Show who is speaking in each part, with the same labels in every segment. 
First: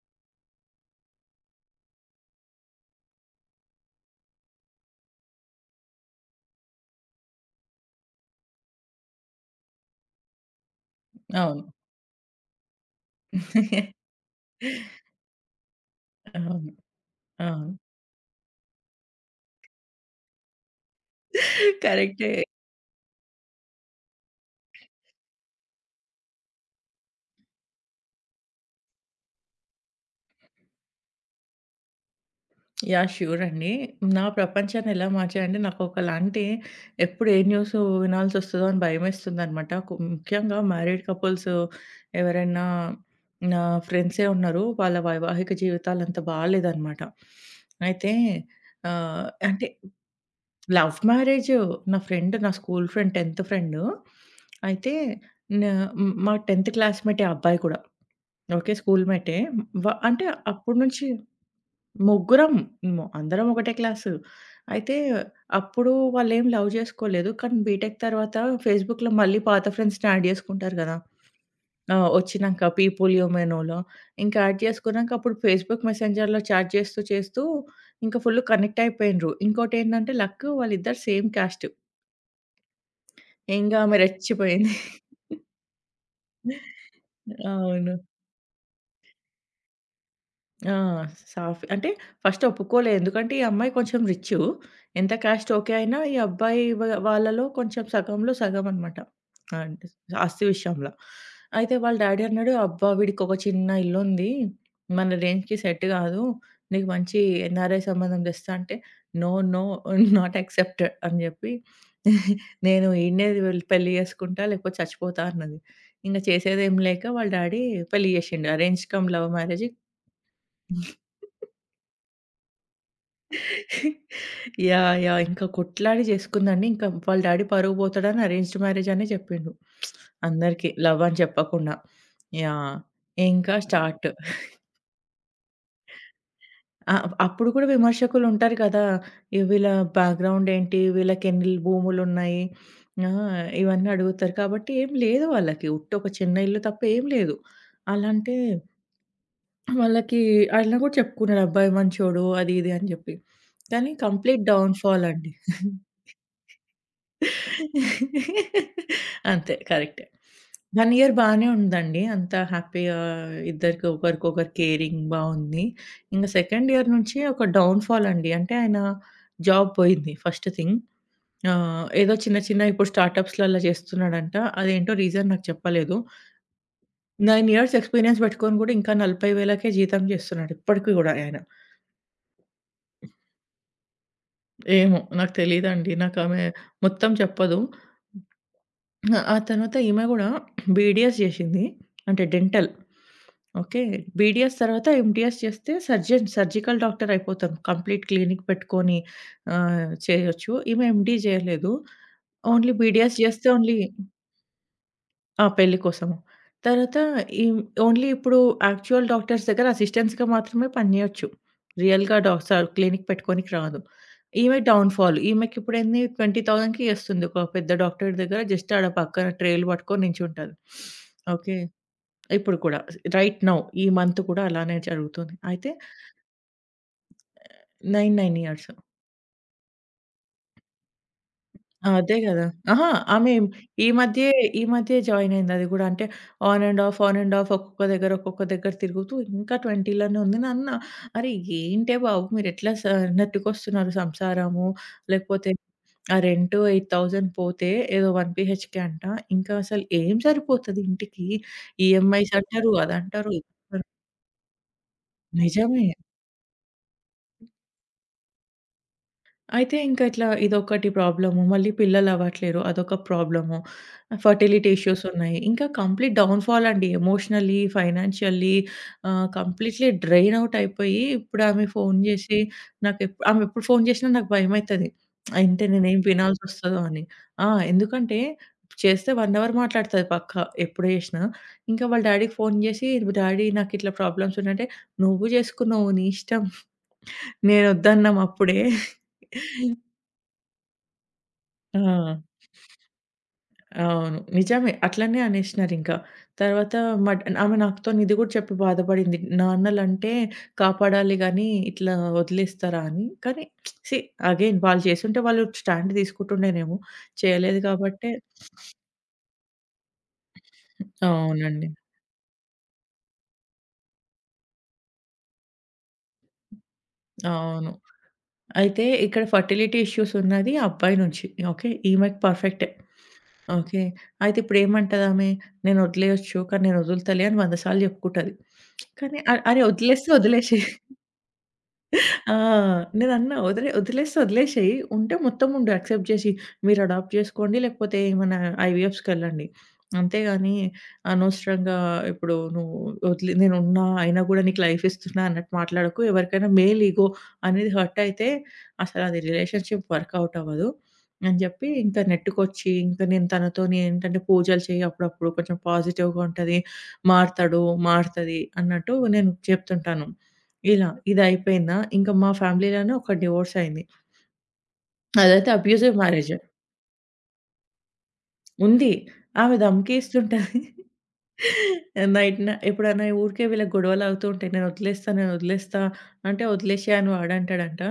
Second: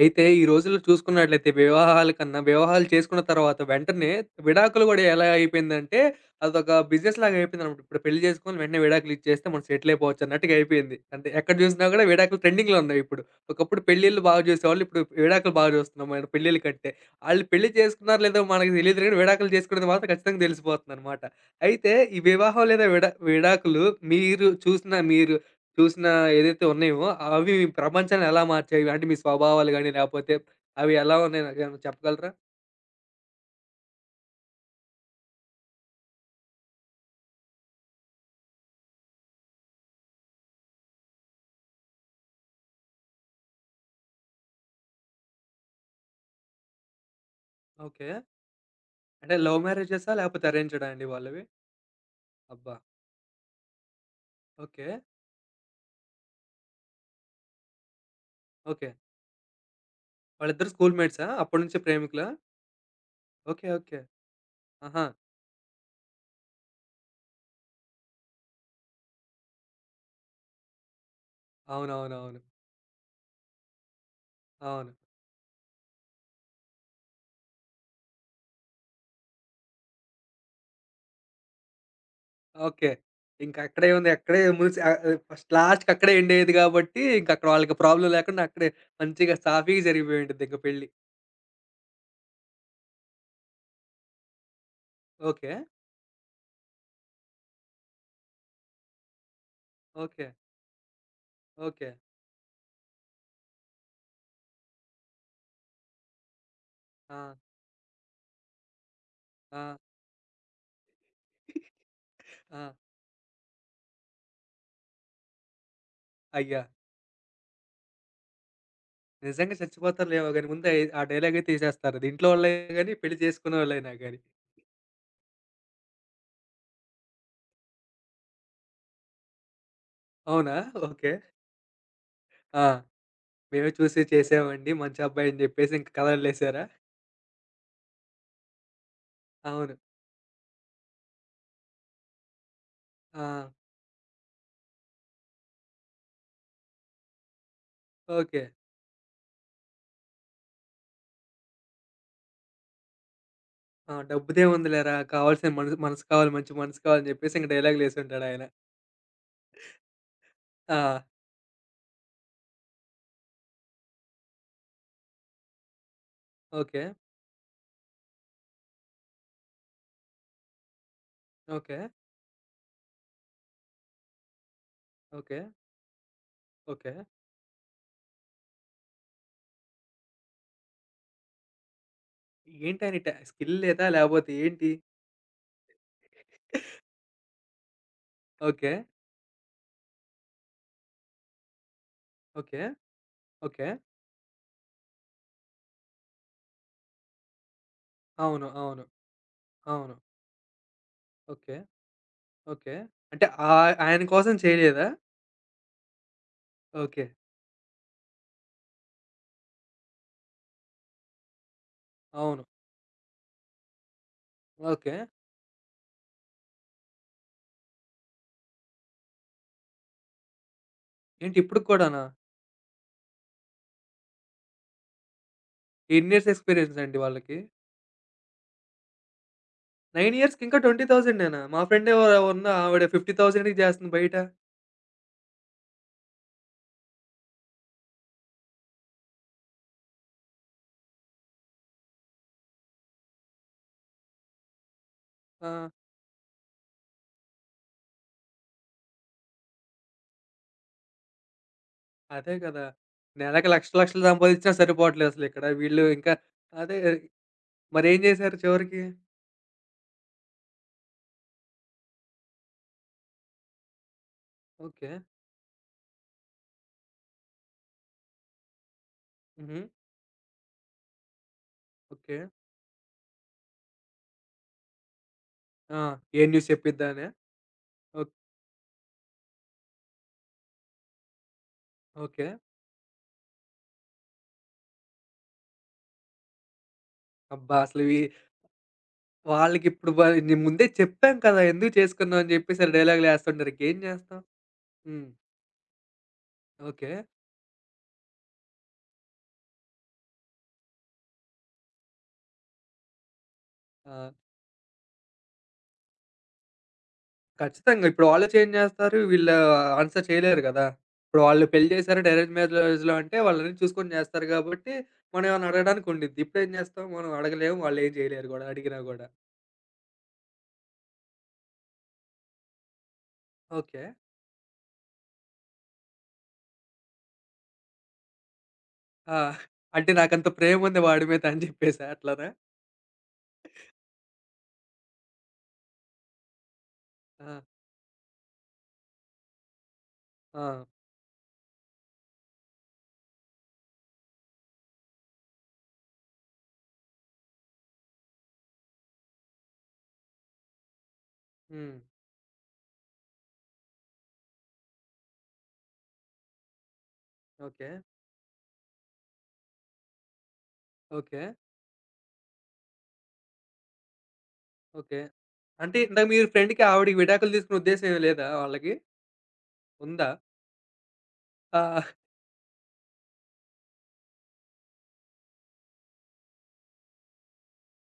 Speaker 1: అయితే ఈ రోజుల్లో చూసుకున్నట్లయితే వివాహాల కన్నా వివాహాలు చేసుకున్న తర్వాత వెంటనే విడాకులు గూడా ఎలా అయిపోయిందంటే, అదొక బిజినెస్ లాగా అయిపోయిందనమాట. ఇప్పుడు పెళ్లి చేసుకొని వెంటనే విడాకులు ఇచ్చేస్తే మనం సెటిల్ అయిపోవచ్చు అన్నట్టుగా అయిపోయింది. అంటే ఎక్కడ
Speaker 2: అవును.
Speaker 1: జూసినా గూడా విడాకులు ట్రెండింగ్‌లో ఉన్నాయి ఇప్పుడు. ఒకప్పుడు పెళ్ళిళ్ళు బాగా జూసేవాళ్ళు. ఇప్పుడు విడాకులు బాగా జూస్తున్నాం మనం పెళ్ళిళ్ళ
Speaker 2: అవును.
Speaker 1: కంటే. ఆళ్ళు పెళ్లి
Speaker 2: అవును.
Speaker 1: చేసుకున్నారో లేదో మనకు తెలీదు గానీ విడాకులు చేసుకునేది మాత్రం ఖచ్చితంగా తెలిసిపోతుందనమాట. అయితే ఈ
Speaker 2: కరెక్టే.
Speaker 1: వివాహం లేదా విడాకులు మీరు చూసిన ఏదైతే ఉన్నాయో అవి మీ ప్రపంచాన్ని ఎలా మార్చాయి? అంటే మీ స్వభావాలు గాని, లేపోతే అవి ఎలా ఉన్నాయి నాకేమైనా చెప్పగలరా?
Speaker 2: యాహ్! ష్యూర్ అండి. నా ప్రపంచాన్ని ఎలా మార్చాయంటే నాకొకలాంటి ఎప్పుడు ఏ న్యూస్ వినాల్సొస్తదో అని భయమేస్తుందనమాట. కు ముఖ్యంగా మ్యారీడ్ కపుల్స్ ఎవరైనా నా ఫ్రెండ్సే ఉన్నారు. వాళ్ళ వైవాహిక జీవితాలంత బాలేదనమాట.
Speaker 1: ఓకే.
Speaker 2: అయితే
Speaker 1: అంటే లవ్
Speaker 2: అంటే
Speaker 1: మ్యారేజెసా? లేపోతే అరేంజ్‌డా
Speaker 2: లవ్
Speaker 1: అండి వాళ్ళవి?
Speaker 2: మ్యారేజ్, నా ఫ్రెండ్, నా
Speaker 1: అబ్బా!
Speaker 2: స్కూల్ ఫ్రెండ్, 10థ్ ఫ్రెండ్.
Speaker 1: ఓకే.
Speaker 2: అయితే న మా 10థ్ క్లాస్‌మేటే ఆ అబ్బాయి కూడా. ఓకే.
Speaker 1: ఓకే.
Speaker 2: స్కూల్‌మేటే. అంటే
Speaker 1: వాళ్ళిద్దరూ
Speaker 2: అప్పటి
Speaker 1: స్కూల్
Speaker 2: నుంచి
Speaker 1: మేట్సా? అప్పటినుంచే ప్రేమికులా?
Speaker 2: ముగ్గురం అందరం
Speaker 1: ఓకే.
Speaker 2: ఒకటే
Speaker 1: ఓకే.
Speaker 2: క్లాసు. అయితే
Speaker 1: ఆహా!
Speaker 2: అప్పుడు వాళ్ళేం లవ్ జేసుకోలేదు. కానీ బీటెక్ తర్వాత ఫేస్‌బుక్‌లో మళ్ళీ పాత ఫ్రెండ్స్‌ని యాడ్ జేసుకుంటారు గదా! ఆ!
Speaker 1: అవునవునవును.
Speaker 2: ఒచ్చినంక పీపుల్ యూ మే నోలో. ఇంకా యాడ్
Speaker 1: అవును.
Speaker 2: జేసుకున్నాక అప్పుడు ఫేస్‌బుక్ మెసెంజర్‌లో చాట్ చేస్తూ ఇంకా ఫుల్ కనెక్ట్ అయిపోయిండ్రు. ఇంకోటేంటంటే లక్, వాళ్ళిద్దరు సేమ్ క్యాస్ట్.
Speaker 1: ఓకే.
Speaker 2: ఇంగా
Speaker 1: ఇంకక్కడే
Speaker 2: ఆమె
Speaker 1: ఉంది. అక్కడే
Speaker 2: రెచ్చిపోయింది.
Speaker 1: ముగిసి ఆహ్, ఆహ్, ఫస్ట్ లాస్ట్‌కి అక్కడే ఎండ్ అయ్యేది గాబట్టి, ఇంకక్కడ వాళ్ళకి
Speaker 2: అవును.
Speaker 1: ప్రాబ్లమ్ లేకుండా అక్కడే మంచిగా సాఫీగా జరిగిపోయుండిద్ది ఇంక
Speaker 2: ఆ!
Speaker 1: పెళ్లి.
Speaker 2: అంటే ఫస్ట్ ఒప్పుకోలే. ఎందుకంటే ఈ అమ్మాయి కొంచెం రిచ్చు. ఎంత కాస్ట్
Speaker 1: ఓకే.
Speaker 2: ఓకే అయినా ఈ అబ్బాయి వాళ్ళలో కొంచెం సగంలో సగం అన్నమాట. అంటే
Speaker 1: ఓకే.
Speaker 2: ఆస్తి విషయంలో. అయితే
Speaker 1: ఓకే.
Speaker 2: వాళ్ళ డ్యాడీ అన్నాడు, "అబ్బా! వీడికొక చిన్న ఇల్లుంది. మన రేంజ్‌కి సెట్ కాదు. నీకు
Speaker 1: ఆ!
Speaker 2: మంచి ఎన్ఆర్ఐ సంబంధం తెస్తా" అంటే, "నో, నో,
Speaker 1: ఆ!
Speaker 2: నాట్ యాక్సెప్టెడ్" అని చెప్పి,
Speaker 1: ఆ!
Speaker 2: "నేను ఈడనే పెళ్లి చేసుకుంటా లేకపోతే చచ్చిపోతా" అన్నది. ఇంక
Speaker 1: అయ్యా!
Speaker 2: చేసేదేం లేక వాళ్ళ డ్యాడీ పెళ్లి చేసిండు. అరేంజ్ కమ్ లవ్
Speaker 1: నిజంగా
Speaker 2: మ్యారేజ్.
Speaker 1: చచ్చిపోతారులేమో గాని ముందే ఆ డైలాగే తీసేస్తారు. అది ఇంట్లో వాళ్ళైనా గాని, పెళ్లి చేసుకున్నోళ్ళైనా గాని.
Speaker 2: యాహ్! యాహ్! ఇంకా కొట్లాడి చేసుకుందండి. ఇంకా వాళ్ళ డ్యాడీ పరువు పోతడని అరేంజ్డ్ మ్యారేజ్ అనే చెప్పిండు,
Speaker 1: అవునా?
Speaker 2: అందరికి లవ్
Speaker 1: ఓకే.
Speaker 2: అని చెప్పకుండా.
Speaker 1: ఆ!
Speaker 2: యాహ్! ఇంకా
Speaker 1: మేమే చూసి
Speaker 2: స్టార్ట్.
Speaker 1: చేసామండి. మంచి అబ్బాయి అని చెప్పేసి ఇంక కథలోళ్ళేసారా?
Speaker 2: ఆ! అప్పుడు కూడా విమర్శకులు ఉంటారు కదా! ఈ వీళ్ళ
Speaker 1: అవును.
Speaker 2: బ్యాక్‌గ్రౌండ్ ఏంటి? వీళ్ళకెన్ని భూములున్నాయి? ఆ!
Speaker 1: ఆ!
Speaker 2: ఇవన్నీ అడుగుతారు. కాబట్టి ఏం లేదు వాళ్ళకి. ఉట్టి ఒక చిన్న ఇల్లు తప్ప ఏం లేదు. అలా అంటే
Speaker 1: ఓకే.
Speaker 2: వాళ్ళకి అట్లా కూడా చెప్పుకున్నాడు అబ్బాయి మంచోడు అది ఇది అని జెప్పి. కానీ
Speaker 1: ఆ!
Speaker 2: కంప్లీట్ డౌన్
Speaker 1: డబ్బుదేముందిలేరా
Speaker 2: ఫాల్ అండి.
Speaker 1: కావాల్సిన మనసు మనసు కావాలి, మంచి మనసు కావాలని చెప్పేసి ఇంక డైలాగులేసుంటాడాయన.
Speaker 2: అంతే, కరెక్టే.
Speaker 1: ఆ!
Speaker 2: 1 ఇయర్ బానే ఉందండి. అంతా హ్యాపీగా, ఇద్దరికి ఒకరికొకరు కేరింగ్ బావుంది. ఇంక సెకండ్
Speaker 1: ఓకే.
Speaker 2: ఇయర్ నుంచి ఒక డౌన్ ఫాల్ అండి. అంటే ఆయన జాబ్ పోయింది ఫస్ట్ థింగ్.
Speaker 1: ఓకే.
Speaker 2: ఏదో చిన్న చిన్న ఇప్పుడు స్టార్టప్స్‌లలా చేస్తున్నాడంట. అదేంటో రీజన్
Speaker 1: ఓకే.
Speaker 2: నాకు చెప్పలేదు.
Speaker 1: ఓకే.
Speaker 2: 9 ఇయర్స్ ఎక్స్‌పీరియన్స్ పెట్టుకొని గూడా ఇంకా 40,000కే జీతం చేస్తున్నాడు ఇప్పటికి గూడా ఆయన.
Speaker 1: ఏంటాయన ట స్కిల్ లేదా? లేపోతే ఏంటి?
Speaker 2: ఏమో! నాకు తెలీదండి. నాకామె మొత్తం చెప్పదు.
Speaker 1: ఓకే.
Speaker 2: ఆ తర్వాత ఈమె గూడా బీడీఎస్ జేషింది. అంటే
Speaker 1: okay.
Speaker 2: Dental.
Speaker 1: Okay.
Speaker 2: Okay. BDS తర్వాత ఎంటీఎస్ చేస్తే సర్జన్, సర్జికల్ డాక్టర్ అయిపోతాం. కంప్లీట్ క్లినిక్
Speaker 1: అవును. అవును.
Speaker 2: పెట్టుకొని
Speaker 1: అవును.
Speaker 2: చేయొచ్చు. ఈమె ఎండీ
Speaker 1: ఓకే.
Speaker 2: జేయలేదు. Only
Speaker 1: okay.
Speaker 2: బీడీఎస్
Speaker 1: అంటే
Speaker 2: జేస్తే ఓన్లీ
Speaker 1: ఆయన కోసం చేయలేదా?
Speaker 2: ఆ! పెళ్లి కోసము. తర్వాత
Speaker 1: ఓకే.
Speaker 2: ఈ ఓన్లీ ఇప్పుడు యాక్చువల్ డాక్టర్స్ దగ్గర అసిస్టెంట్స్‌గా మాత్రమే పని చేయొచ్చు. రియల్‌గా
Speaker 1: అవును.
Speaker 2: సార్ క్లినిక్ పెట్టుకోనికి రాదు. ఈమె డౌన్
Speaker 1: ఓకే.
Speaker 2: ఫాల్. ఈమెకి ఇప్పుడెన్ని 20,000కి చేస్తుంది. ఒక పెద్ద డాక్టర్ దగ్గర జస్ట్ ఆడ పక్కన ట్రేలు పట్టుకొని నించుంటది.
Speaker 1: ఏంటి
Speaker 2: ఓకే.
Speaker 1: ఇప్పటికి కూడానా?
Speaker 2: ఇప్పుడు కూడా రైట్ నౌ ఈ మంత్ కూడా అలానే జరుగుతుంది. అయితే
Speaker 1: ఎన్ని ఇయర్స్ ఎక్స్‌పీరియన్స్ అండి వాళ్ళకి?
Speaker 2: 9 ఇయర్స్.
Speaker 1: 9 ఇయర్స్‌కి ఇంకా 20,000 నేనా? మా
Speaker 2: ఆ!
Speaker 1: ఫ్రెండ్
Speaker 2: అదే గదా!
Speaker 1: ఉంది ఆవిడ
Speaker 2: అహా! ఆమె
Speaker 1: 50,000కి
Speaker 2: ఈ
Speaker 1: చేస్తుంది బయట.
Speaker 2: మధ్యే, ఈ మధ్యే జాయిన్ అయింది అది గూడా. అంటే on and off, on and off, ఒక్కొక్క దగ్గర, ఒక్కొక్క దగ్గర తిరుగుతూ ఇంకా 20 లోనే ఉంది. నాన్న, "అరే! ఏంటే బాబు మీరెట్లా నెట్టుకొస్తున్నారు సంసారము, లేకపోతే
Speaker 1: ఆ!
Speaker 2: ఆ రెంట్ 8,000 పోతే, ఏదో 1 బీహెచ్‌కే అంట. ఇంకా అసలు ఏం సరిపోతది ఇంటికి? ఈఎంఐస్
Speaker 1: అదే కదా!
Speaker 2: అంటారు, అదంటారు,
Speaker 1: నెలకి లక్షలు
Speaker 2: ఇదంటారు."
Speaker 1: లక్షలు సంపాదించినా సరిపోవట్లేదు అసలిక్కడ. వీళ్ళు
Speaker 2: నిజమే.
Speaker 1: ఇంకా అదే మరేం చేశారు చివరికి?
Speaker 2: అయితే ఇంకా ఇట్లా ఇదొకటి ప్రాబ్లము. మళ్ళీ పిల్లలవ్వట్లేరు. అదొక ప్రాబ్లము. Fertility
Speaker 1: okay.
Speaker 2: ఇష్యూస్ ఉన్నాయి. ఇంకా కంప్లీట్ డౌన్ ఫాల్ అండి. ఎమోషనల్లీ, ఫైనాన్షియల్లీ,
Speaker 1: హుహు.
Speaker 2: కంప్లీట్‌లీ డ్రైన్ అవుట్ అయిపోయి ఇప్పుడు ఆమె ఫోను
Speaker 1: ఓకే.
Speaker 2: జేసి, ఆమె ఎప్పుడు ఫోను జేసినా నాకు భయమైతది. అంటే
Speaker 1: ఆ!
Speaker 2: నేనేం
Speaker 1: ఏ న్యూస్
Speaker 2: వినాల్సొస్తదో
Speaker 1: చెప్పిద్దా
Speaker 2: అని.
Speaker 1: అనా?
Speaker 2: ఆ!
Speaker 1: ఓక్
Speaker 2: ఎందుకంటే చేస్తే 1 అవర్ మాట్లాడుతది పక్కా ఎప్పుడు జేసినా. ఇంకా వాళ్ళ
Speaker 1: ఓకే.
Speaker 2: డ్యాడీకి ఫోను జేసి, "డ్యాడీ నాకిట్లా ప్రాబ్లమ్స్ ఉన్నాయంటే, "నువ్వు జేసుకున్నావు నీ ఇష్టం.
Speaker 1: అబ్బా! అసలు ఈ
Speaker 2: నేనొద్దన్నాం అప్పుడే."
Speaker 1: వాళ్ళకిప్పుడు మరి నేను ముందే చెప్పాం కదా! ఎందుకు
Speaker 2: ఆ!
Speaker 1: చేసుకున్నాం అని జెప్పేసి డైలాగులేస్తుంటారు. ఇంకేం
Speaker 2: అవును.
Speaker 1: చేస్తాం?
Speaker 2: నిజమే.
Speaker 1: హ్మ్.
Speaker 2: అట్లనే అనేసినారింకా. తర్వాత
Speaker 1: ఓకే.
Speaker 2: ఆమె నాతోని ఇది గూడా చెప్పి బాధపడింది. నాన్నలంటే కాపాడాలి గానీ, ఇట్లా వదిలేస్తారా అని. కానీ
Speaker 1: ఆ!
Speaker 2: సీ అగైన్ వాళ్ళు చేసుంటే వాళ్ళు స్టాండ్ తీసుకుంటుండేనేమో. చేయలేదు
Speaker 1: ఖచ్చితంగా. ఇప్పుడు
Speaker 2: కాబట్టే
Speaker 1: వాళ్ళే చేంజ్ చేస్తారు. వీళ్ళు ఆన్సర్ చేయలేరు గదా! ఇప్పుడు వాళ్ళు పెళ్లి
Speaker 2: అవునండి.
Speaker 1: చేశారు డైరెక్ట్ మ్యారేజ్‌లో అంటే వాళ్ళన్నీ చూసుకొని చేస్తారు గాబట్టి, మనం ఏమన్నా అడగడానికి ఉండిద్ది. ఇప్పుడేం చేస్తాం? మనం అడగలేము.
Speaker 2: అవును.
Speaker 1: వాళ్ళేం చేయలేరు గూడా అడిగినా
Speaker 2: అయితే
Speaker 1: గూడా.
Speaker 2: ఇక్కడ ఫర్టిలిటీ ఇష్యూస్ ఉన్నది అబ్బాయి నుంచి. ఓకే. ఈమెకి పర్ఫెక్టే. ఓకే.
Speaker 1: ఓకే.
Speaker 2: అయితే ఇప్పుడేమంటదామె, "నేను వదిలేయొచ్చు, కానీ నేను వదులుతలే" అని 100 సార్లు చెప్పుకుంటది.
Speaker 1: ఆ!
Speaker 2: కానీ అరే
Speaker 1: అంటే
Speaker 2: వదిలేస్తే
Speaker 1: నాకంత
Speaker 2: వదిలేసేయి.
Speaker 1: ప్రేముంది వాడి మీద అని జెప్పేసా అట్లనా?
Speaker 2: ఆ! నేనన్నా వదిలేస్తే వదిలేసేయి. ఉంటే మొత్తం ఉండు యాక్సెప్ట్ చేసి. మీరు అడాప్ట్
Speaker 1: ఆ!
Speaker 2: చేసుకోండి లేకపోతే ఏమైనా ఐవీఎఫ్స్‌కెళ్ళండి.
Speaker 1: ఆ!
Speaker 2: అంతేగాని అనవసరంగా ఇప్పుడు నువ్వు వదిలి నేనున్నా, అయినా కూడా నీకు లైఫ్ ఇస్తున్నా అన్నట్టు మాట్లాడకు. ఎవరికైనా మేల్ ఇగో అనేది హర్ట్ అయితే అసలది రిలేషన్‌షిప్ వర్కౌట్ అవ్వదు అని చెప్పి,
Speaker 1: హ్మ్.
Speaker 2: ఇంకా నెట్టుకొచ్చి ఇంకా నేను తనతోని ఏంటంటే పూజలు చేయి అప్పుడప్పుడు కొంచెం పాజిటివ్‌గా ఉంటది. మారతాడు,
Speaker 1: ఓకే.
Speaker 2: మారతది అన్నట్టు నేను చెప్తుంటాను. ఇలా
Speaker 1: ఓకే.
Speaker 2: ఇదయిపోయిందా, ఇంక మా ఫ్యామిలీలోనే ఒక డివోర్స్ అయింది.
Speaker 1: ఓకే.
Speaker 2: అదైతే
Speaker 1: అంటే
Speaker 2: అబ్యూజివ్
Speaker 1: ఇందాక మీరు
Speaker 2: మ్యారేజ్.
Speaker 1: ఫ్రెండ్‌కి ఆవిడకి విడాకులు తీసుకునే ఉద్దేశ్యం ఏమి లేదా వాళ్ళకి?
Speaker 2: ఉంది. ఆమె
Speaker 1: ఉందా?
Speaker 2: ధమకిస్తుంటది.
Speaker 1: ఆ!
Speaker 2: నైట్ ఎప్పుడైనా ఊరికే వీళ్ళకి గొడవలవుతూ ఉంటాయి. "నేనొదిలేస్తా, నేనొదిలేస్తా" అంటే, "వదిలేసేయి" అని వాడంటాడంట.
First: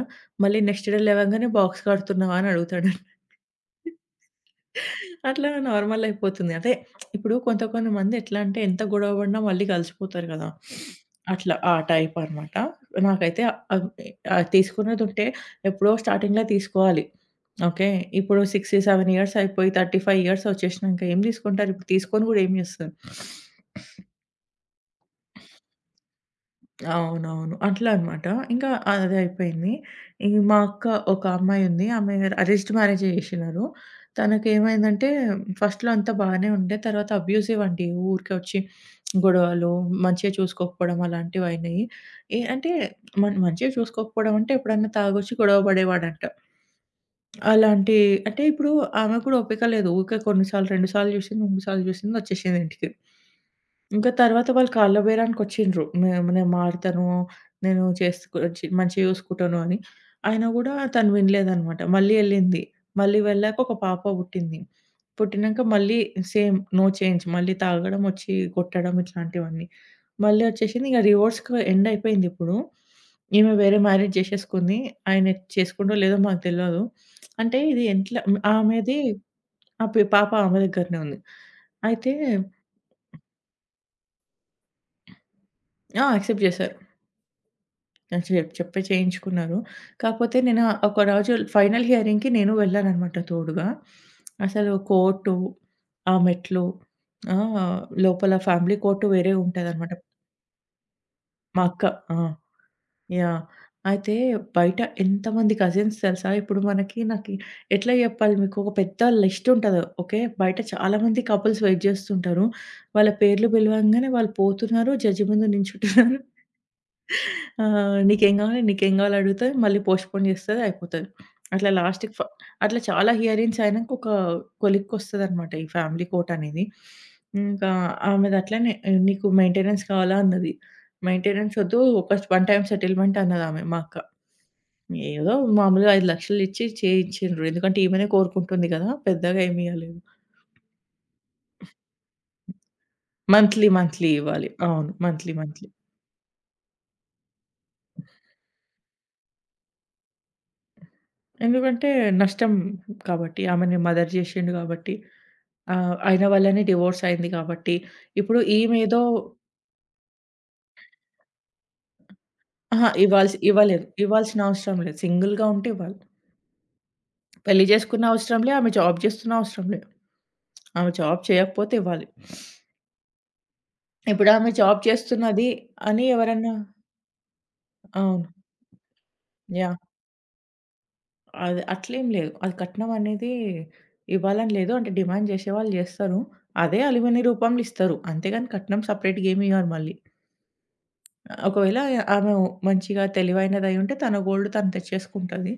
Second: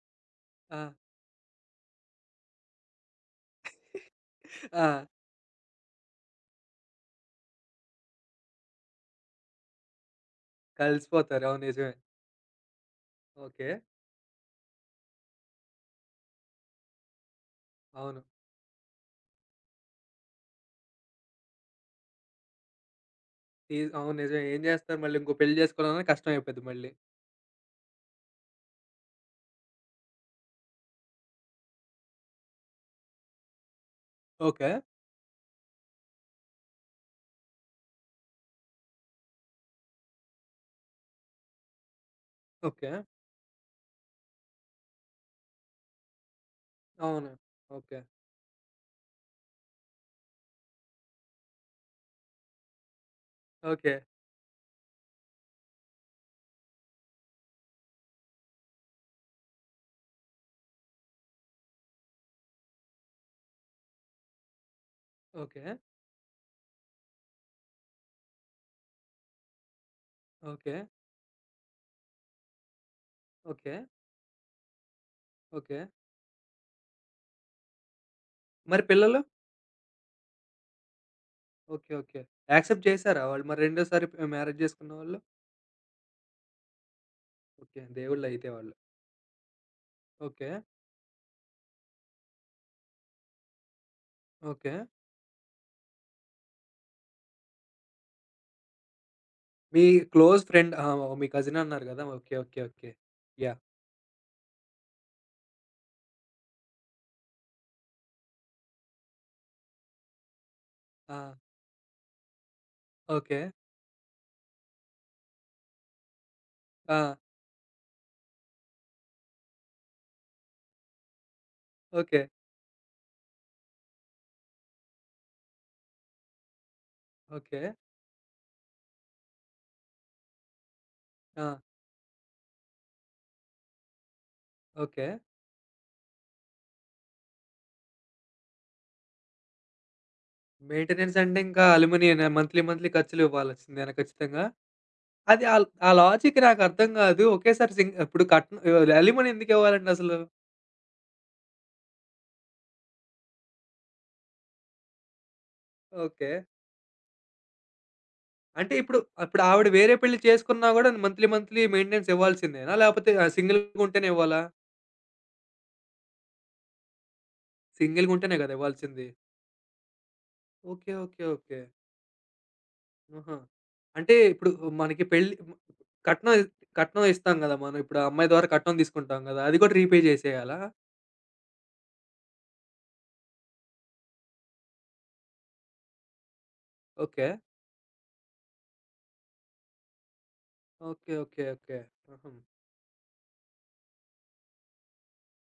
Speaker 2: మళ్ళీ
Speaker 1: ఆ!
Speaker 2: నెక్స్ట్ డే లేవంగానే, "బాక్స్ కడుతున్నావా" అని అడుగుతాడు.
Speaker 1: ఆ!
Speaker 2: అట్లా నార్మల్ అయిపోతుంది. అంటే ఇప్పుడు కొంత కొంతమంది ఎట్లా అంటే ఎంత గొడవ పడినా మళ్ళీ కలిసిపోతారు గదా!
Speaker 1: కలిసిపోతారు.
Speaker 2: అట్లా
Speaker 1: అవును
Speaker 2: ఆ
Speaker 1: నిజమే.
Speaker 2: టైప్ అనమాట. నాకైతే
Speaker 1: ఓకే.
Speaker 2: అవ్ తీసుకున్నదుంటే ఎప్పుడో స్టార్టింగ్‌లో తీసుకోవాలి. ఓకే.
Speaker 1: అవును.
Speaker 2: ఇప్పుడు 6, 7 ఇయర్స్ అయిపోయి 35 ఇయర్స్ వచ్చేసినంక ఏం తీసుకుంటారు? ఇప్పుడు తీసుకొని గూడా ఏం చేస్తారు?
Speaker 1: అవును నిజమే. ఏం చేస్తారు మళ్ళీ ఇంకో పెళ్లి చేసుకోవాలన్నా కష్టం అయిపోద్ది మళ్ళీ.
Speaker 2: అవునవును. అట్లా అన్నమాట. ఇంకా అది అయిపోయింది. ఇంక మా అక్క ఒక అమ్మాయి ఉంది. ఆమె అరేంజ్డ్ మ్యారేజే చేసినారు.
Speaker 1: ఓకే.
Speaker 2: తనకేమైందంటే ఫస్ట్‌లో అంతా బాగానే ఉండే. తర్వాత అబ్యూసివ్ అండి. ఊరికే వచ్చి గొడవలు, మంచిగా చూసుకోకపోవడం అలాంటివయినాయి. అంటే
Speaker 1: ఓకే.
Speaker 2: మంచిగా చూసుకోకపోవడం అంటే ఎప్పుడన్నా తాగొచ్చి గొడవ పడేవాడంట.
Speaker 1: అవును.
Speaker 2: అలాంటి
Speaker 1: ఓకే.
Speaker 2: అంటే ఇప్పుడు ఆమెకు కూడా ఓపిక లేదు. ఊకే కొన్ని సార్లు, 2 సార్లు చూసింది, 3 సార్లు చూసింది, వచ్చేసింది ఇంటికి.
Speaker 1: ఓకే.
Speaker 2: ఇంకా తర్వాత వాళ్ళు కాళ్ళ బేరానికొచ్చిండ్రు. నేను మారుతాను, నేను చేసుకు చి మంచిగా చూసుకుంటాను అని. అయినా గూడా తను వినలేదనమాట. మళ్ళీ ఎళ్ళింది. మళ్ళీ వెళ్ళాక ఒక పాప పుట్టింది. పుట్టినంక
Speaker 1: ఓకే.
Speaker 2: మళ్ళీ సేమ్, నో చేంజ్. మళ్ళీ తాగడం, వచ్చి కొట్టడం ఇట్లాంటివన్నీ. మళ్ళీ
Speaker 1: ఓకే.
Speaker 2: వచ్చేసింది. ఇక డివోర్స్‌కి ఎండ్ అయిపోయింది ఇప్పుడు. ఈమె
Speaker 1: ఓకే.
Speaker 2: వేరే మ్యారేజ్ చేసేసుకుంది. ఆయన
Speaker 1: ఓకే.
Speaker 2: చేసుకుండో లేదో మాకు తెలవదు. అంటే ఇది ఎట్లా
Speaker 1: మరి
Speaker 2: ఆమెది
Speaker 1: పిల్లలు?
Speaker 2: ఆ! పాప ఆమె దగ్గరనే ఉంది.
Speaker 1: ఓకే.
Speaker 2: అయితే
Speaker 1: ఓకే. యాక్సెప్ట్ చేసారా వాళ్ళు? మరి రెండోసారి మ్యారేజ్ చేసుకున్న వాళ్ళు?
Speaker 2: ఆ! యాక్సెప్ట్ చేశారు.
Speaker 1: ఓకే.
Speaker 2: ఆ!
Speaker 1: దేవుళ్ళయితే
Speaker 2: చెప్
Speaker 1: వాళ్ళు.
Speaker 2: చెప్పే చేయించుకున్నారు. కాకపోతే
Speaker 1: ఓకే.
Speaker 2: నేను ఒక రోజు ఫైనల్ హియరింగ్‌కి నేను వెళ్ళాననమాట తోడుగా. అసలు
Speaker 1: ఓకే.
Speaker 2: కోర్టు, ఆ మెట్లు, ఆహ్, లోపల ఫ్యామిలీ కోర్ట్ వేరే
Speaker 1: మీ
Speaker 2: ఉంటదనమాట.
Speaker 1: క్లోజ్ ఫ్రెండ్ ఆహా! మీ కజిన్
Speaker 2: మా అక్క.
Speaker 1: అన్నారు గదా!
Speaker 2: ఆ!
Speaker 1: Okay. Okay. Okay.
Speaker 2: Yeah!
Speaker 1: Yeah!
Speaker 2: అయితే బయట ఎంతమంది కజిన్స్ తెలుసా? ఇప్పుడు మనకి నాకి ఎట్లా చెప్పాలి మీకు, ఒక పెద్ద లిస్ట్ ఉంటది. ఓకే. బయట
Speaker 1: ఆ!
Speaker 2: చాలామంది కపుల్స్ వెయిట్ చేస్తుంటారు. వాళ్ళ
Speaker 1: ఓకే.
Speaker 2: పేర్లు పిలవంగానే వాళ్ళు పోతున్నారు. జడ్జి ముందు నించుంటున్నారు.
Speaker 1: ఆ!
Speaker 2: ఆ! "నీకేం గావాలి? నీకేం గావాలి?" అడుగుతా. మళ్ళీ పోస్ట్‌పోన్ చేస్తది. అయిపోతది. అట్లా లాస్ట్‌కి
Speaker 1: ఓకే.
Speaker 2: ఫ అట్లా చాలా హియరింగ్స్ అయినాక ఒక కొలిక్కొస్తదనమాట ఈ ఫ్యామిలీ కోర్ట్ అనేది.
Speaker 1: ఓకే.
Speaker 2: ఇంకా ఆమెది అట్లనే, "నీకు మెయింటెనెన్స్ కావాలా?" అన్నది.
Speaker 1: ఆ!
Speaker 2: "మెయింటెనెన్స్ వద్దు. ఒక వన్ టైమ్ సెటిల్‌మెంట్" అన్నదామె మా అక్క.
Speaker 1: ఓకే.
Speaker 2: ఏదో మామూలుగా 5,00,000 ఇచ్చి చేయించిండ్రు. ఎందుకంటే ఈమెనే కోరుకుంటుంది కదా! పెద్దగా ఏమి ఇయ్యలేదు.
Speaker 1: మెయింటెనెన్స్ అంటే ఇంకా అలుమనీయేనా? మంత్లీ, మంత్లీ ఖర్చులు
Speaker 2: మంత్లీ
Speaker 1: ఇవ్వాల్సిందేనా
Speaker 2: మంత్లీ
Speaker 1: ఖచ్చితంగా?
Speaker 2: ఇవ్వాలి. అవును. మంత్లీ
Speaker 1: అది ఆల్
Speaker 2: మంత్లీ.
Speaker 1: ఆ లాజిక్ నాకర్థం గాదు. ఒకేసారి ఇప్పుడు కట్నం అలిమనీ ఎందుకివ్వాలండి అసలు?
Speaker 2: ఎందుకంటే నష్టం కాబట్టి, ఆమెని మదర్ చేశిండు కాబట్టి. ఆ! ఆయన
Speaker 1: ఓకే.
Speaker 2: వల్లనే డివోర్స్ అయింది కాబట్టి, ఇప్పుడు
Speaker 1: అంటే ఇప్పుడు
Speaker 2: ఈమేదో
Speaker 1: అప్పుడు ఆవిడ వేరే పెళ్లి చేసుకున్నా గూడా మంత్లీ, మంత్లీ మెయింటెనెన్స్ ఇవ్వాల్సిందేనా?
Speaker 2: అహా!
Speaker 1: లేపోతే
Speaker 2: ఇవ్వలేదు.
Speaker 1: సింగిల్‌గుంటేనే ఇవ్వాలా?
Speaker 2: ఇవ్వాల్సిన అవసరం లేదు. సింగిల్‌గా ఉంటే ఇవ్వాలి. పెళ్లి చేసుకున్న
Speaker 1: సింగిల్‌గుంటేనే
Speaker 2: అవసరం లే,
Speaker 1: గదా!
Speaker 2: ఆమె జాబ్
Speaker 1: ఇవ్వాల్సింది.
Speaker 2: చేస్తున్న అవసరం లేదు. ఆమె
Speaker 1: ఓకే. ఓకే.
Speaker 2: Job
Speaker 1: okay.
Speaker 2: చేయకపోతే ఇవ్వాలి.
Speaker 1: ఆహా! అంటే
Speaker 2: ఇప్పుడు ఆమె
Speaker 1: ఇప్పుడు
Speaker 2: జాబ్
Speaker 1: మనకి పెళ్లి
Speaker 2: చేస్తున్నది
Speaker 1: మ
Speaker 2: అని
Speaker 1: కట్నం ఇ
Speaker 2: ఎవరన్నా
Speaker 1: కట్నం ఇస్తాం గదా! మనం ఇప్పుడు ఆ
Speaker 2: అవును.
Speaker 1: అమ్మాయి ద్వారా కట్నం తీసుకుంటాం గదా! అది గూడా
Speaker 2: యాహ్!
Speaker 1: రీపే జేసేయాలా?
Speaker 2: అది అట్లేం లేదు. అది కట్నం అనేది ఇవ్వాలని లేదు. అంటే డిమాండ్ చేసేవాళ్ళు చేస్తారు. అదే అలివిని
Speaker 1: ఓకే.
Speaker 2: రూపంలో ఇస్తారు. అంతేగాని కట్నం సెపరేట్‌గా ఏమి ఇయ్యరు మళ్ళీ.
Speaker 1: ఓకే. ఓకే. ఓకే.
Speaker 2: ఒకవేళ
Speaker 1: ఆహా!
Speaker 2: ఆమె మంచిగా తెలివైనదయ్యుంటే తన గోల్డ్ తను తెచ్చేసుకుంటది.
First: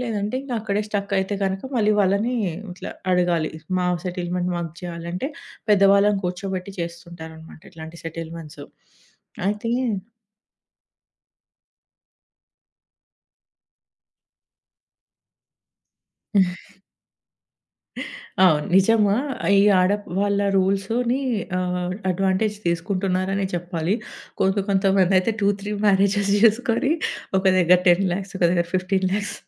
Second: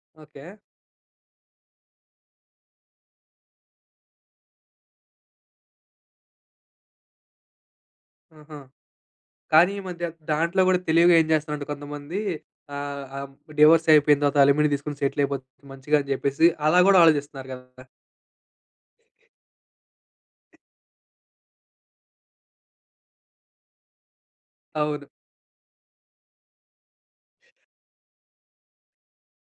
Speaker 2: లేదంటే
Speaker 1: ఓకే.
Speaker 2: ఇంక అక్కడే స్టక్ అయితే గనక మళ్ళీ వాళ్ళని ఇట్లా అడగాలి. మా సెటిల్‌మెంట్ మాకు చేయాలంటే పెద్దవాళ్ళని కూర్చోబెట్టి చేస్తుంటారనమాట ఇట్లాంటి
Speaker 1: ఆహా!
Speaker 2: సెటిల్‌మెంట్స్.
Speaker 1: కానీ
Speaker 2: అయితే
Speaker 1: ఈ మధ్య దాంట్లో గూడా తెలివిగా ఏం జేస్తున్నారంటే కొంతమంది ఆహ్, ఆహ్, డివోర్స్ అయిపోయిన తర్వాత అలిమనీ తీసుకొని సెటిల్ అయిపోతే మంచిగా అని జెప్పేసి అలా గూడా ఆలోచిస్తున్నారు గదా!
Speaker 2: అవును. నిజమా, ఈ ఆడవాళ్ళ రూల్స్‌ని అడ్వాంటేజ్ తీసుకుంటున్నారనే చెప్పాలి. కొంత
Speaker 1: అవును.
Speaker 2: కొంతమందయితే 2, 3 మ్యారేజెస్ చేసుకొని ఒక దగ్గర 10,00,000, ఒక దగ్గర 15,00,000.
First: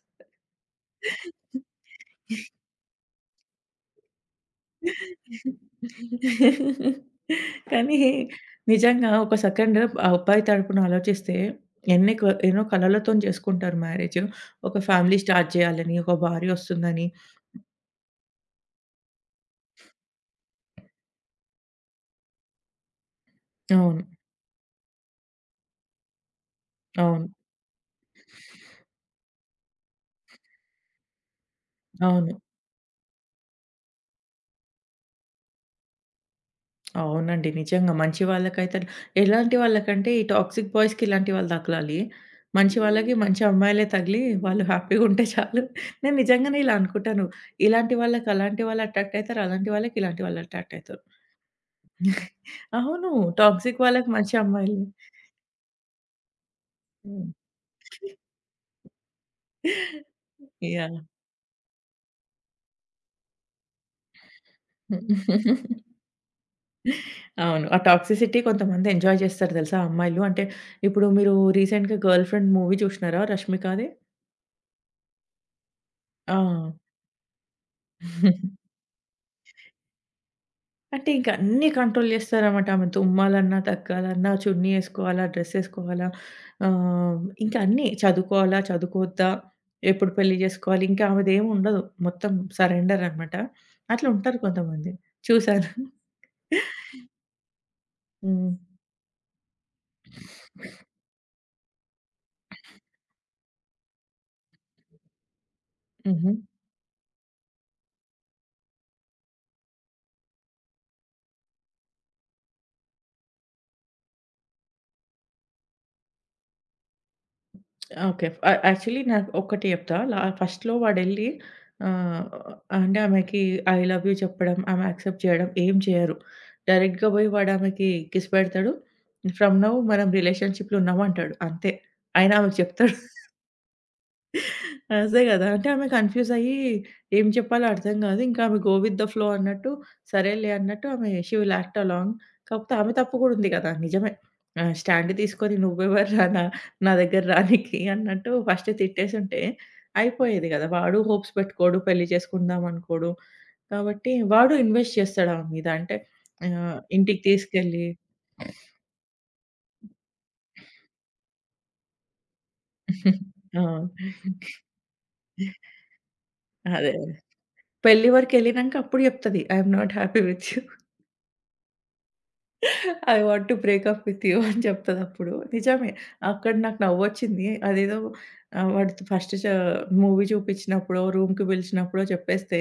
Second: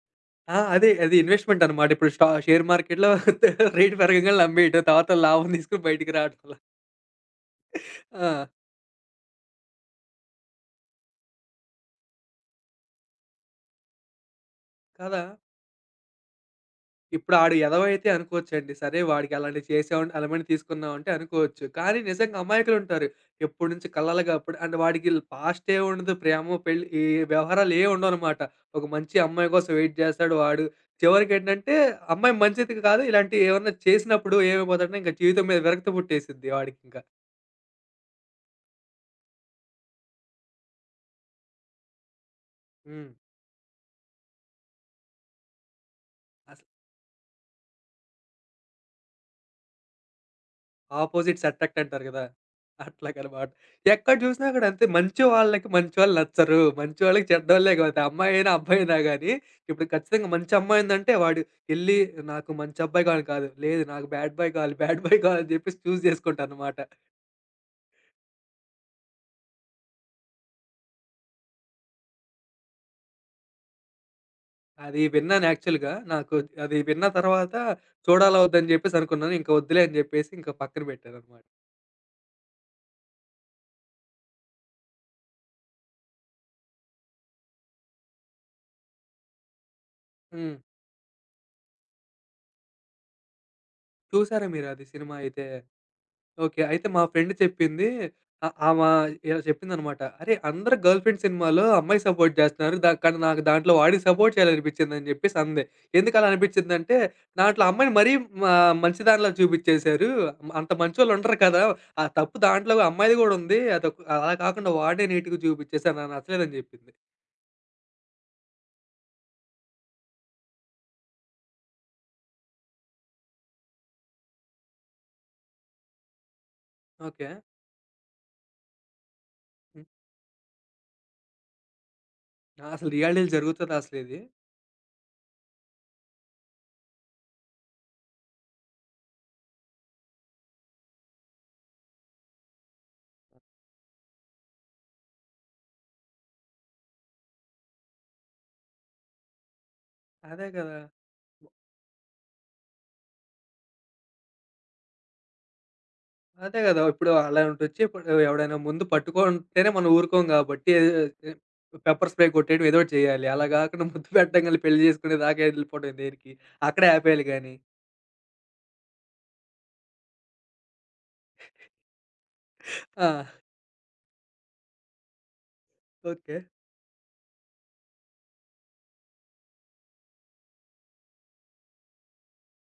Speaker 1: ఆ! అదే అది ఇన్వెస్ట్‌మెంట్ అన్నమాట. ఇప్పుడు షేర్ మార్కెట్‌లో రేట్ పెరగంగాల్నే అమ్మేయటం. తర్వాత లాభం తీసుకొని బయటికి రావటం.
Speaker 2: కానీ
Speaker 1: ఆ!
Speaker 2: నిజంగా ఒక సెకండ్ ఆ అబ్బాయి తరపున ఆలోచిస్తే, ఎన్ని క ఎన్నో కలలతోని చేసుకుంటారు మ్యారేజ్. ఒక ఫ్యామిలీ
Speaker 1: కదా!
Speaker 2: స్టార్ట్ చేయాలని, ఒక భార్య వస్తుందని.
Speaker 1: ఇప్పుడు ఆడు ఎదవ అయితే అనుకోవచ్చండి. సరే వాడికి అలాంటివి చేసాం అలమని తీసుకున్నాం అంటే అనుకోవచ్చు. కానీ నిజంగా అమాయకులుంటారు. ఎప్పటి నుంచి
Speaker 2: అవును.
Speaker 1: కలలుగా అప్పుడు అంటే వాడికి పాస్టే ఉండదు. ప్రేమ, పెళ్లి ఈ
Speaker 2: అవును.
Speaker 1: వ్యవహారాలు ఏవి ఉండవనమాట. ఒక మంచి అమ్మాయి కోసం వెయిట్ చేస్తాడు వాడు. చివరికేంటంటే
Speaker 2: అవును.
Speaker 1: అమ్మాయి మంచిది కాదు. ఇలాంటివి ఏమన్నా చేసినప్పుడు ఏమైపోతాడంటే ఇంక జీవితం మీద విరక్తి పుట్టేసిద్ది వాడికింకా.
Speaker 2: అవునండి. నిజంగా మంచి వాళ్ళకైతే ఎలాంటి వాళ్ళకంటే ఈ టాక్సిక్ బాయ్స్‌కి ఇలాంటి వాళ్ళు తగలాలి. మంచి
Speaker 1: హ్మ్.
Speaker 2: వాళ్ళకి మంచి అమ్మాయిలే తగిలి వాళ్ళు హ్యాపీగా ఉంటే చాలు. నేను నిజంగానే
Speaker 1: అసలు
Speaker 2: ఇలా అనుకుంటాను. ఇలాంటి వాళ్ళకి అలాంటి వాళ్ళు అట్రాక్ట్ అయితారు. అలాంటి వాళ్ళకి ఇలాంటి వాళ్ళు అట్రాక్ట్ అయితారు.
Speaker 1: ఆపోజిట్స్ అట్రాక్ట్ అంటారు కదా!
Speaker 2: అవును.
Speaker 1: అట్లాగనమాట.
Speaker 2: టాక్సిక్ వాళ్ళకి
Speaker 1: ఎక్కడ
Speaker 2: మంచి
Speaker 1: చూసినా కూడా
Speaker 2: అమ్మాయిలు.
Speaker 1: అంతే మంచి వాళ్ళకి మంచోళ్ళు నచ్చరు. మంచోళ్ళకి
Speaker 2: హ్మ్.
Speaker 1: చెడ్డోళ్ళే కాదు. అమ్మాయైనా, అబ్బాయినా గాని ఇప్పుడు ఖచ్చితంగా మంచి అమ్మాయి
Speaker 2: యాహ్!
Speaker 1: ఉందంటే వాడు ఎళ్లి నాకు మంచి అబ్బాయి కావాలి కాదు. లేదు నాకు బ్యాడ్ బాయ్ కావాలి, బ్యాడ్ బాయ్ కావాలని చెప్పేసి చూజ్ చేసుకుంటాననమాట.
Speaker 2: అవును. ఆ టాక్సిసిటీ కొంతమంది ఎంజాయ్ చేస్తారు తెలుసా అమ్మాయిలు. అంటే ఇప్పుడు మీరు రీసెంట్‌గా 'గర్ల్ ఫ్రెండ్' మూవీ చూసినారా 'రష్మికది'?
Speaker 1: అది విన్నాను యాక్చువల్‌గా. నాకు
Speaker 2: ఆ!
Speaker 1: అది విన్న తర్వాత చూడాలా వద్దా అని చెప్పేసి అనుకున్నాను. ఇంక వద్దులే అని చెప్పేసి ఇంక పక్కన
Speaker 2: అంటే ఇంక
Speaker 1: పెట్టాననమాట.
Speaker 2: అన్నీ కంట్రోల్ జేస్తారనమాట. ఆమె తుమ్మాలన్నా, దగ్గాలన్నా, చున్నీ ఏసుకోవాలా, డ్రెస్ ఏసుకోవాలా, ఇంకా అన్నీ చదువుకోవాలా, చదువుకోవద్దా, ఎప్పుడు పెళ్లి
Speaker 1: హ్మ్.
Speaker 2: జేసుకోవాలి, ఇంకా ఆమెదేమి ఉండదు. మొత్తం సరెండర్ అనమాట. అట్లా ఉంటారు
Speaker 1: చూసారా మీరు అది
Speaker 2: కొంతమంది.
Speaker 1: సినిమా అయితే?
Speaker 2: చూసాను.
Speaker 1: ఓకే. అయితే మా ఫ్రెండ్ చెప్పింది
Speaker 2: హ్మ్.
Speaker 1: ఆహ్, ఆమా ఇలా చెప్పిందనమాట. "అరే! అందరూ గర్ల్ ఫ్రెండ్ సినిమాలో అమ్మాయి సపోర్ట్ చేస్తున్నారు. కానీ నాకు దాంట్లో వాడికి సపోర్ట్ చేయాలనిపించిందని" చెప్పేసి అంది. ఎందుకలా
Speaker 2: హుహు.
Speaker 1: అనిపించిందంటే, "దాంట్లో అమ్మాయిని మరీ మా మంచి దానిలా చూపిచ్చేశారు. అంత మంచోళ్ళుండరు కదా! ఆ తప్పు దాంట్లో అమ్మాయిది గూడా ఉంది. అదొక అలా కాకుండా వాడే నీట్‌గా చూపిచ్చేశారు. నాకు నచ్చలేదని" చెప్పింది.
Speaker 2: ఓకే. యాక్చువల్లీ నాకు ఒక్కటి చెప్తా. ఫస్ట్‌లో వాడెళ్ళి ఆహ్, అంటే ఆమెకి ఐ లవ్ యూ చెప్పడం, ఆమె యాక్సెప్ట్ చేయడం ఏం చేయరు. డైరెక్ట్‌గా పోయి
Speaker 1: ఓకే.
Speaker 2: వాడు ఆమెకి కిస్ పెడతాడు. ఫ్రమ్ నౌ
Speaker 1: హ్మ్.
Speaker 2: మనం రిలేషన్‌షిప్‌లో ఉన్నాం అంటాడు. అంతే. అయినా ఆమెకు
Speaker 1: అసలు
Speaker 2: చెప్తాడు.
Speaker 1: రియాలిటీలో జరుగుతదా అసలిది?
Speaker 2: అదే గదా! అంటే ఆమె కన్‌ఫ్యూజ్ అయ్యి ఏం చెప్పాలో అర్థం గాదు. ఇంకా ఆమె గో విత్ ద ఫ్లో అన్నట్టు, సరేలే అన్నట్టు ఆమె షీ విల్ యాక్ట్ అలాంగ్. కాకపోతే ఆమె తప్పు గూడా ఉంది గదా! నిజమే. స్టాండ్ తీసుకొని నువ్వెవర్‌రా నా నా దగ్గర రానీకి అన్నట్టు ఫస్ట్ తిట్టేసుంటే
Speaker 1: అదే
Speaker 2: అయిపోయేది గదా!
Speaker 1: కదా!
Speaker 2: వాడు హోప్స్ పెట్టుకోడు, పెళ్లి చేసుకుందాం అనుకోడు. కాబట్టి వాడు ఇన్వెస్ట్ చేస్తాడు ఆమె మీద. అంటే
Speaker 1: అదే గదా! ఇప్పుడు
Speaker 2: ఇంటికి
Speaker 1: అలాంటొచ్చి
Speaker 2: తీసుకెళ్ళి
Speaker 1: ఇప్పుడు ఎవడైనా ముందు పట్టుకుంటేనే మనం ఊరుకోం గాబట్టి ఏ పెప్పర్ స్ప్రే కొట్టేయడం ఏదో ఒకటి చేయాలి. అలా
Speaker 2: ఆ!
Speaker 1: గాకుండా ముద్దు పెట్టంగాల్నే పెళ్లి చేసుకునే దాకా ఎళ్ళిపోవడం దేనికి? అక్కడే
Speaker 2: అదే.
Speaker 1: ఆపేయాలి గానీ.
Speaker 2: పెళ్లి వరకెళ్ళినంక అప్పుడు జెప్తది I am not happy with you. I
Speaker 1: ah!
Speaker 2: Want to break up with you అని చెప్తదప్పుడు. నిజమే.
Speaker 1: ఓకే.
Speaker 2: అక్కడ నాకు నవ్వొచ్చింది. అదేదో వాడు ఫస్ట్ చ మూవీ చూపించినప్పుడో, రూమ్‌కి పిలిచినప్పుడో చెప్పేస్తే,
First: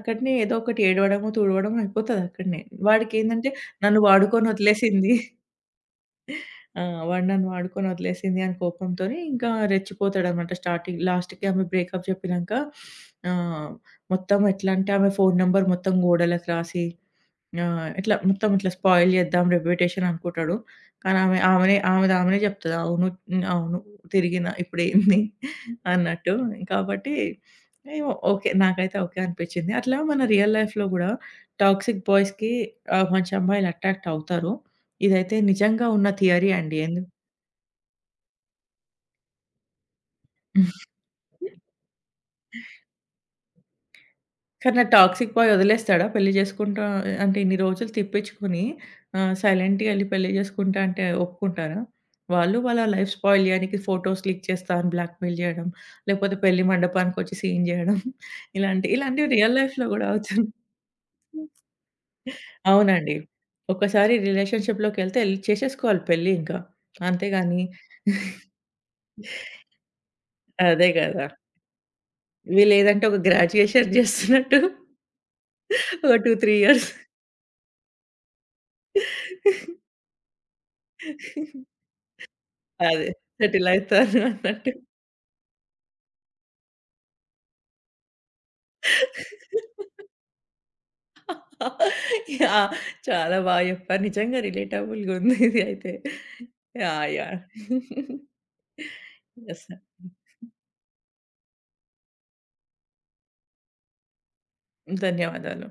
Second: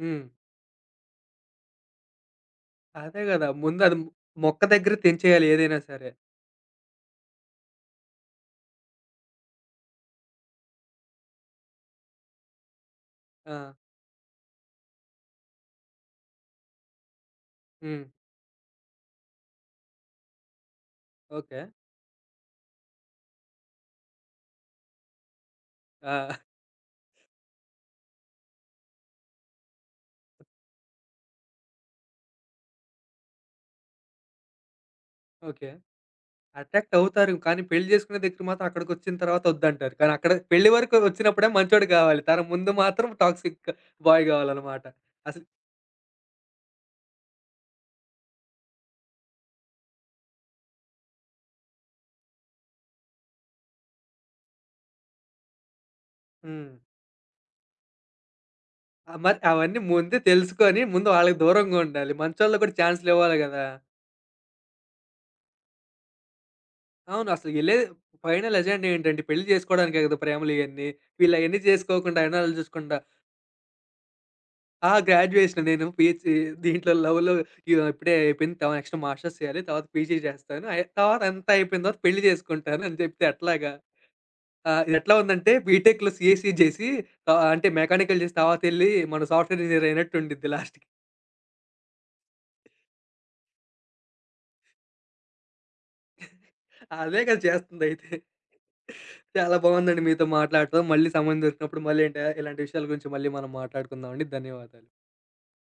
Speaker 1: హ్మ్.
Speaker 2: ఏదో ఒకటి ఏడవడమో, తుడవడం అయిపోతదక్కడనే.
Speaker 1: అదే గదా!
Speaker 2: వాడికేందంటే
Speaker 1: ముందు అది
Speaker 2: నన్ను వాడుకొని
Speaker 1: మొక్క దగ్గర
Speaker 2: వదిలేసింది.
Speaker 1: తెంచేయాలి ఏదైనా సరే.
Speaker 2: ఆ! వాడు నన్ను వాడుకొని వదిలేసింది అని కోపంతోని ఇంకా రెచ్చిపోతాడనమాట స్టార్టింగ్. లాస్ట్‌కి ఆమె బ్రేకప్ చెప్పినంక
Speaker 1: ఆ!
Speaker 2: ఆహ్, మొత్తం ఎట్లా అంటే ఆమె ఫోను నంబర్ మొత్తం గోడలకు రాసి ఆ!
Speaker 1: హ్మ్.
Speaker 2: ఇట్లా మొత్తం ఇట్లా స్పాయిల్ చేద్దాం రెప్యుటేషన్ అనుకుంటాడు. కానీ ఆమె
Speaker 1: ఓకే.
Speaker 2: ఆమెనే ఆమెది ఆమెనే చెప్తది. అవును. హ్మ్. అవును. తిరిగిన ఇప్పుడేంది
Speaker 1: ఆ!
Speaker 2: అన్నట్టు. కాబట్టి ఏమో ఓకే. నాకైతే ఓకే అనిపించింది. అట్లా మన రియల్ లైఫ్‌లో గూడా టాక్సిక్ బాయ్స్‌కి మంచి అమ్మాయిలు అట్రాక్ట్ అవుతారు. ఇదైతే
Speaker 1: ఓకే.
Speaker 2: నిజంగా ఉన్న థియరీ అండి.
Speaker 1: అట్రాక్ట్ అవుతారు. కానీ పెళ్లి చేసుకునే దగ్గర మాత్రం అక్కడికొచ్చిన తర్వాత వద్దంటారు. కానీ అక్కడ పెళ్లి
Speaker 2: ఎందు
Speaker 1: వరకు వచ్చినప్పుడే మంచోడు గావాలి. తన ముందు మాత్రం టాక్సిక్ బాయ్
Speaker 2: కానీ
Speaker 1: గావాలన్నమాట.
Speaker 2: ఆ టాక్సిక్
Speaker 1: అసలు
Speaker 2: బాయ్ వదిలేస్తాడా? పెళ్లి చేసుకుంటా అంటే ఇన్ని రోజులు తిప్పించుకొని సైలెంట్‌గా ఎళ్లి పెళ్లి చేసుకుంటా అంటే ఒప్పుకుంటారా? వాళ్ళు వాళ్ళ లైఫ్ స్పాయిల్ చేయడానికి ఫోటోస్ లీక్ చేస్తా అని బ్లాక్‌మెయిల్ చేయడం, లేకపోతే పెళ్లి
Speaker 1: హ్మ్.
Speaker 2: మండపానికొచ్చి సీన్ చేయడం ఇలాంటి
Speaker 1: ఆ!
Speaker 2: ఇలాంటివి
Speaker 1: మరి
Speaker 2: రియల్
Speaker 1: అవన్నీ
Speaker 2: లైఫ్‌లో గూడా
Speaker 1: ముందే
Speaker 2: అవుతుంది.
Speaker 1: తెలుసుకొని, ముందు వాళ్ళకి దూరంగా ఉండాలి. మంచోళ్ళకి కూడా
Speaker 2: అవునండి.
Speaker 1: ఛాన్స్‌లివ్వాలి గదా!
Speaker 2: ఒకసారి రిలేషన్‌షిప్‌లోకెళ్తే ఎళ్లి చేసేసుకోవాలి పెళ్లి ఇంకా.
Speaker 1: అవును. అసలు
Speaker 2: అంతేగాని
Speaker 1: ఎళ్ళే ఫైనల్ ఎజెండా ఏంటంటే, పెళ్లి జేసుకోవడానికే గదా! ప్రేమలియన్నీ.
Speaker 2: అదే గదా!
Speaker 1: వీళ్ళయన్నీ జేసుకోకుండా, ఎన్నాళ్ళు జూసుకుంటా,
Speaker 2: వీళ్ళేదంటే ఒక గ్రాడ్యుయేషన్ చేస్తున్నట్టు
Speaker 1: ఆ! గ్రాడ్యుయేషన్ నేను
Speaker 2: ఒక 2,
Speaker 1: పీజీ
Speaker 2: 3 ఇయర్స్
Speaker 1: దీంట్లో లవ్‌లో ఇగ ఇప్పుడే అయిపోయింది. నెక్స్ట్ మాస్టర్స్ చేయాలి. తర్వాత పీజీ జేస్తాను. అయి తర్వాత అంతా అయిపోయిన తర్వాత పెళ్లి జేసుకుంటాను అని
Speaker 2: అదే
Speaker 1: జెప్తే
Speaker 2: సెటిల్
Speaker 1: ఎట్లాగా?
Speaker 2: అయితారు అన్నట్టు.
Speaker 1: ఇదెట్లా ఉందంటే బీటెక్‌లో సీఎస్‌సీ జేసి అంటే మెకానికల్ జేసి తర్వాతెళ్లి మనం సాఫ్ట్‌వేర్ ఇంజినీర్ అయినట్టు ఉండిద్ది లాస్ట్‌కి.
Speaker 2: యాహ్! చాలా బా చెప్పారు. నిజంగా రిలేటబుల్‌గా ఉంది ఇది అయితే. యాహ్!
Speaker 1: అదే గదా!
Speaker 2: యాహ్!
Speaker 1: చేస్తుందయితే. చాలా
Speaker 2: యెస్.
Speaker 1: బాగుందండి మీతో మాట్లాడటం. మళ్ళీ సమయం దొరికినప్పుడు మళ్ళీ ఏంట ఇలాంటి విషయాల గురించి మళ్ళీ మనం మాట్లాడుకుందామండి. ధన్యవాదాలు.
Speaker 2: ధన్యవాదాలు.